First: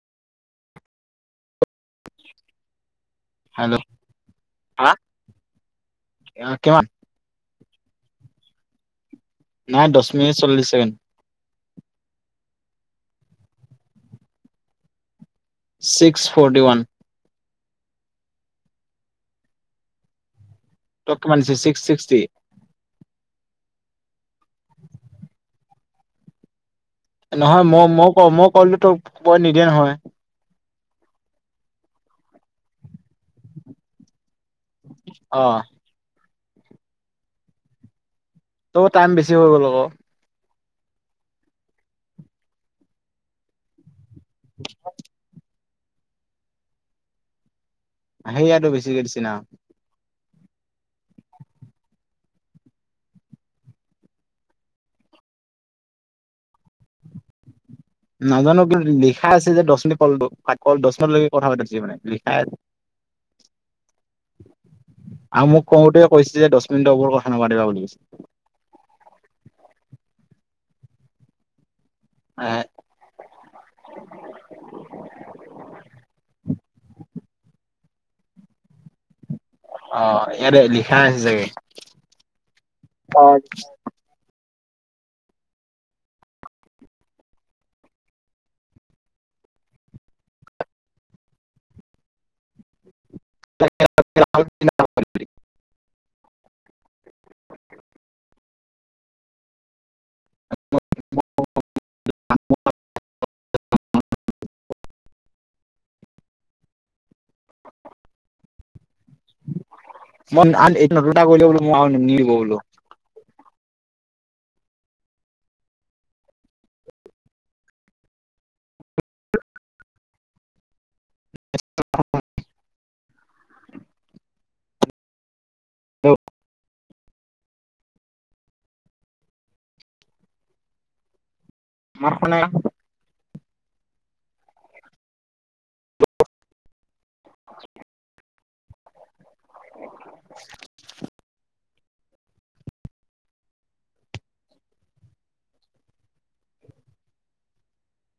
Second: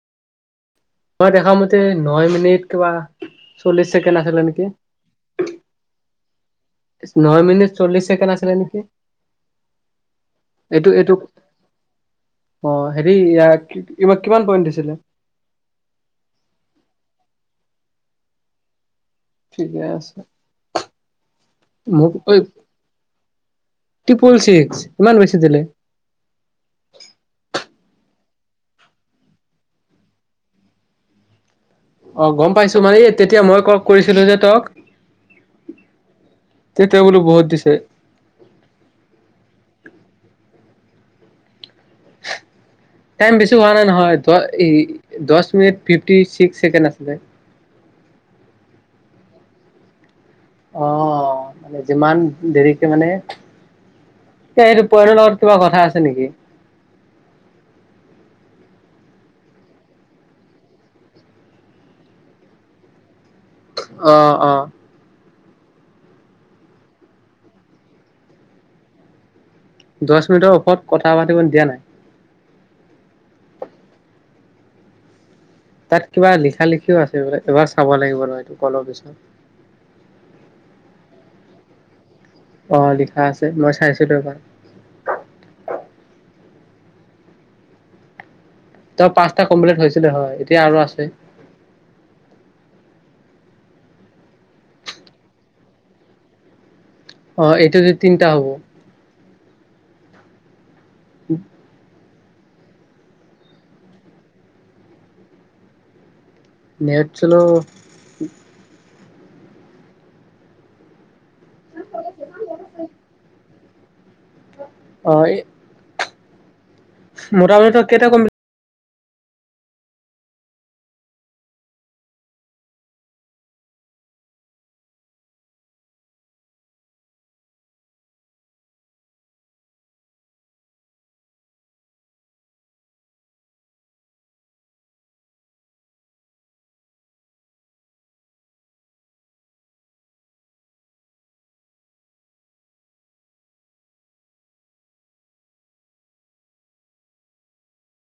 মই দেখামতে ন, মিনিট কিবা চল্লিশ ছেকেণ্ড আছিলে নেকি। কিমানমান? ন মিনিট চল্লিশ ছেকেণ্ড আছিলে নেকি এইটো, এইটো। অ, হেৰি ইয়াক কিমান পইণ্ট দিছিলে। Six forty one. ঠিকে আছে ত কিমান দিছে ছিক্স মোক ছিক্সটি ট্ৰিপল ছিক্স ইমান বেছি দিলে। নহয় মই, মই, ক মই কলো তো মই নিদিয়ে নহয়। অ, গম পাইছো মানে এই তেতিয়া মই ক'ল কৰিছিলো যে তক অ'। তে, তেওঁ বুলো বহুত দিছে। ত, টাইম বেছি হৈ গ'ল আকৌ। টাইম বেছি হোৱা নাই নহয় দ এই দছ মিনিট ফিফটি ছিক্স ছেকেণ্ড আছিলে। সেইয়াতটো বেছি কৰিছা না। অ, মানে যিমান দেৰিকে মানে তেইৰ পৰণৰ কিবা কথা আছে নেকি। নাজানো কিন্তু লিখা আছে যে দছ মিনিট কলব, কল দছ মিনিটলৈকে কথা পাতব দিছে মানে লিখাই আছে। অ', অ'। আৰু মোক কওঁতে কৈছে যে দছ মিনিটৰ ওপৰত কথা নাপাতিবা বুলি কৈছে। দছ মিনিটৰ ওপৰত কথা পাতিব দিয়া নাই। এহে। তাত কিবা লিখা, লিখিও আছে বোলে এবাৰ চাব লাগিব ৰ এইটো কলৰ পিছত। অ, ইয়াতে লিখা আছে চাগে। অ, লিখা আছে, মই চাইছিলো এবাৰ। ত, পাঁচটা কমপ্লিট হৈছিলে হয় এতিয়া আৰু আছে। [inaudible] অ, এইটো যে তিনটা হ'ব। উম। [inaudible] নেট চল' [inaudible] উ। অ, এই মোটামুঠি তই কেইটা কমপি [inaudible] [inaudible] ম, শনে। [inaudible] [inaudible]